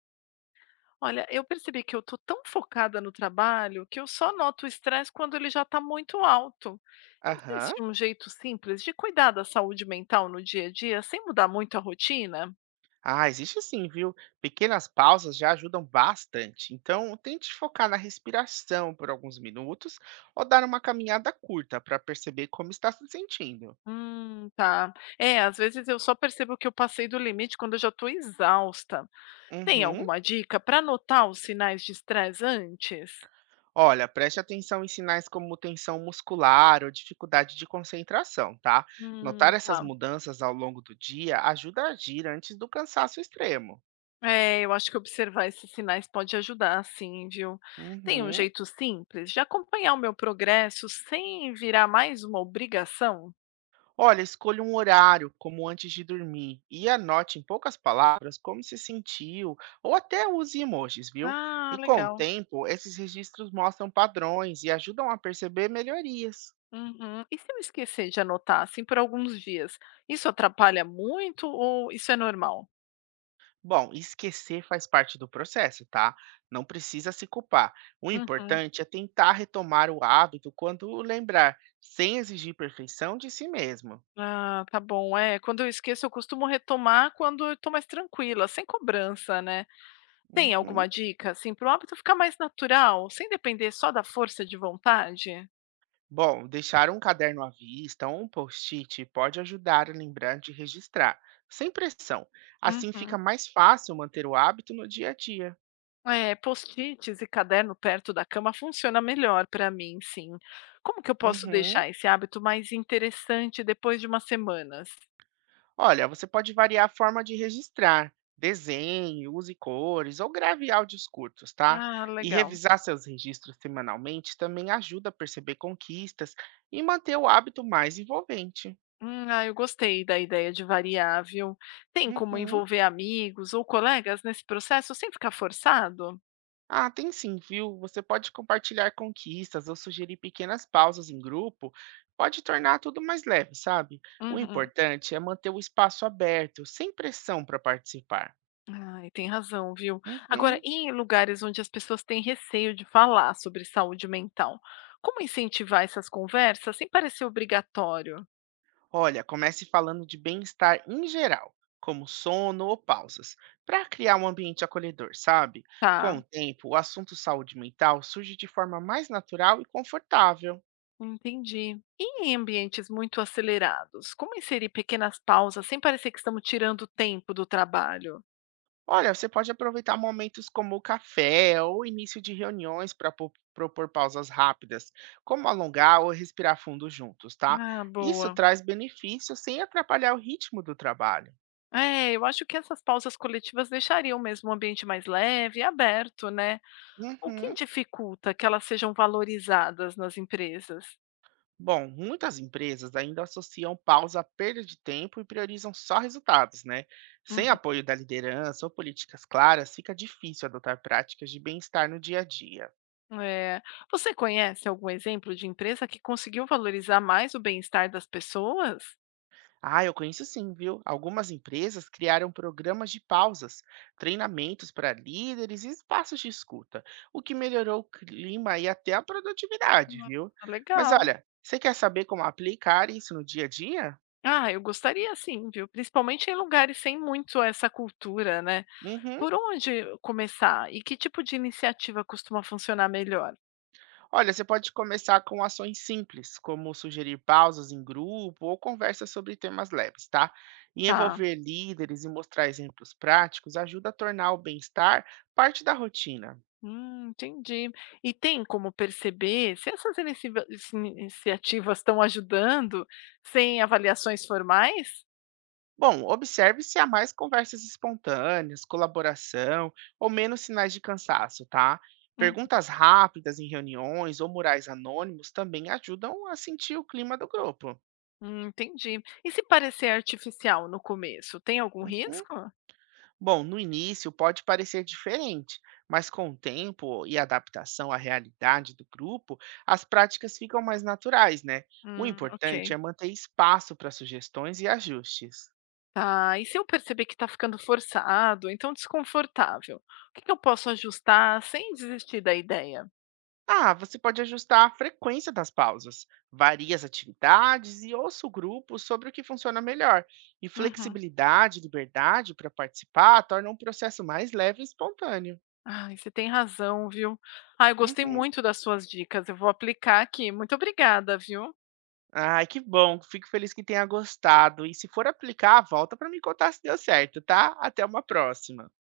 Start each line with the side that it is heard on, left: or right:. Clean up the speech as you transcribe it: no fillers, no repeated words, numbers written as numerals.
left: Olha, eu percebi que eu estou tão focada no trabalho que eu só noto o estresse quando ele já está muito alto.
right: Aham.
left: Existe um jeito simples de cuidar da saúde mental no dia a dia sem mudar muito a rotina?
right: Ah, existe sim, viu? Pequenas pausas já ajudam bastante. Então, tente focar na respiração por alguns minutos ou dar uma caminhada curta para perceber como está se sentindo.
left: Tá. É, às vezes eu só percebo que eu passei do limite quando eu já estou exausta. Tem
right: Uhum.
left: alguma dica para notar os sinais de estresse antes?
right: Olha, preste atenção em sinais como tensão muscular ou dificuldade de concentração, tá? Notar essas
left: Tá.
right: mudanças ao longo do dia ajuda a agir antes do cansaço extremo.
left: É, eu acho que observar esses sinais pode ajudar, sim, viu? Tem um
right: Uhum.
left: jeito simples de acompanhar o meu progresso sem virar mais uma obrigação?
right: Olha, escolha um horário, como antes de dormir, e anote em poucas palavras como se sentiu, ou até use emojis, viu?
left: Ah,
right: E com o
left: legal.
right: tempo, esses registros mostram padrões e ajudam a perceber melhorias.
left: Uhum. E se eu esquecer de anotar, assim, por alguns dias, isso atrapalha muito ou isso é normal?
right: Bom, esquecer faz parte do processo, tá? Não precisa se culpar. O
left: Uhum.
right: importante é tentar retomar o hábito quando lembrar, sem exigir perfeição de si mesmo.
left: Ah, tá bom. É, quando eu esqueço, eu costumo retomar quando eu tô mais tranquila, sem cobrança, né? Tem alguma
right: Uhum.
left: dica, assim, para o hábito ficar mais natural, sem depender só da força de vontade?
right: Bom, deixar um caderno à vista ou um post-it pode ajudar a lembrar de registrar, sem pressão. Assim fica
left: Uhum.
right: mais fácil manter o hábito no dia a dia.
left: É, post-its e caderno perto da cama funciona melhor para mim, sim. Como que eu posso
right: Uhum.
left: deixar esse hábito mais interessante depois de umas semanas?
right: Olha, você pode variar a forma de registrar. Desenhe, use cores ou grave áudios curtos, tá?
left: Ah,
right: E
left: legal.
right: revisar seus registros semanalmente também ajuda a perceber conquistas e manter o hábito mais envolvente.
left: Ah, eu gostei da ideia de variável. Tem como
right: Uhum.
left: envolver amigos ou colegas nesse processo sem ficar forçado?
right: Ah, tem sim, viu? Você pode compartilhar conquistas ou sugerir pequenas pausas em grupo, pode tornar tudo mais leve, sabe? O
left: Uhum.
right: importante é manter o espaço aberto, sem pressão para participar.
left: Ai, tem razão, viu? Agora,
right: Uhum.
left: e em lugares onde as pessoas têm receio de falar sobre saúde mental, como incentivar essas conversas sem parecer obrigatório?
right: Olha, comece falando de bem-estar em geral, como sono ou pausas, para criar um ambiente acolhedor, sabe? Com
left: Tá.
right: o tempo, o assunto saúde mental surge de forma mais natural e confortável.
left: Entendi. E em ambientes muito acelerados, como inserir pequenas pausas sem parecer que estamos tirando tempo do trabalho?
right: Olha, você pode aproveitar momentos como o café ou início de reuniões para propor pausas rápidas, como alongar ou respirar fundo juntos, tá?
left: Ah,
right: Isso
left: boa.
right: traz benefícios sem atrapalhar o ritmo do trabalho.
left: É, eu acho que essas pausas coletivas deixariam mesmo o ambiente mais leve e aberto, né? O que
right: Uhum.
left: dificulta que elas sejam valorizadas nas empresas?
right: Bom, muitas empresas ainda associam pausa à perda de tempo e priorizam só resultados, né? Sem
left: Uhum,
right: apoio da liderança ou políticas claras, fica difícil adotar práticas de bem-estar no dia a dia.
left: é. Você conhece algum exemplo de empresa que conseguiu valorizar mais o bem-estar das pessoas?
right: Ah, eu conheço sim, viu? Algumas empresas criaram programas de pausas, treinamentos para líderes e espaços de escuta, o que melhorou o clima e até a produtividade, viu?
left: Ah,
right: Mas
left: legal.
right: olha, você quer saber como aplicar isso no dia a dia?
left: Ah, eu gostaria sim, viu? Principalmente em lugares sem muito essa cultura, né?
right: Uhum.
left: Por onde começar? E que tipo de iniciativa costuma funcionar melhor?
right: Olha, você pode começar com ações simples, como sugerir pausas em grupo ou conversas sobre temas leves, tá? E
left: Tá.
right: envolver líderes e mostrar exemplos práticos ajuda a tornar o bem-estar parte da rotina.
left: Entendi. E tem como perceber se se iniciativas estão ajudando sem avaliações formais?
right: Bom, observe se há mais conversas espontâneas, colaboração ou menos sinais de cansaço, tá?
left: Hum,
right: Perguntas rápidas em reuniões ou murais anônimos também ajudam a sentir o clima do grupo.
left: entendi. E se parecer artificial no começo, tem algum
right: Uhum.
left: risco?
right: Bom, no início pode parecer diferente, mas com o tempo e adaptação à realidade do grupo, as práticas ficam mais naturais, né? O
left: Ok.
right: importante é manter espaço para sugestões e ajustes.
left: Tá, e se eu perceber que está ficando forçado, então desconfortável, o que que eu posso ajustar sem desistir da ideia?
right: Ah, você pode ajustar a frequência das pausas, varia as atividades e ouça o grupo sobre o que funciona melhor. E
left: Uhum.
right: flexibilidade e liberdade para participar tornam o processo mais leve e espontâneo.
left: Ai, você tem razão, viu? Ah, eu gostei
right: Uhum.
left: muito das suas dicas, eu vou aplicar aqui. Muito obrigada, viu?
right: Ai, que bom, fico feliz que tenha gostado. E se for aplicar, volta para me contar se deu certo, tá? Até uma próxima.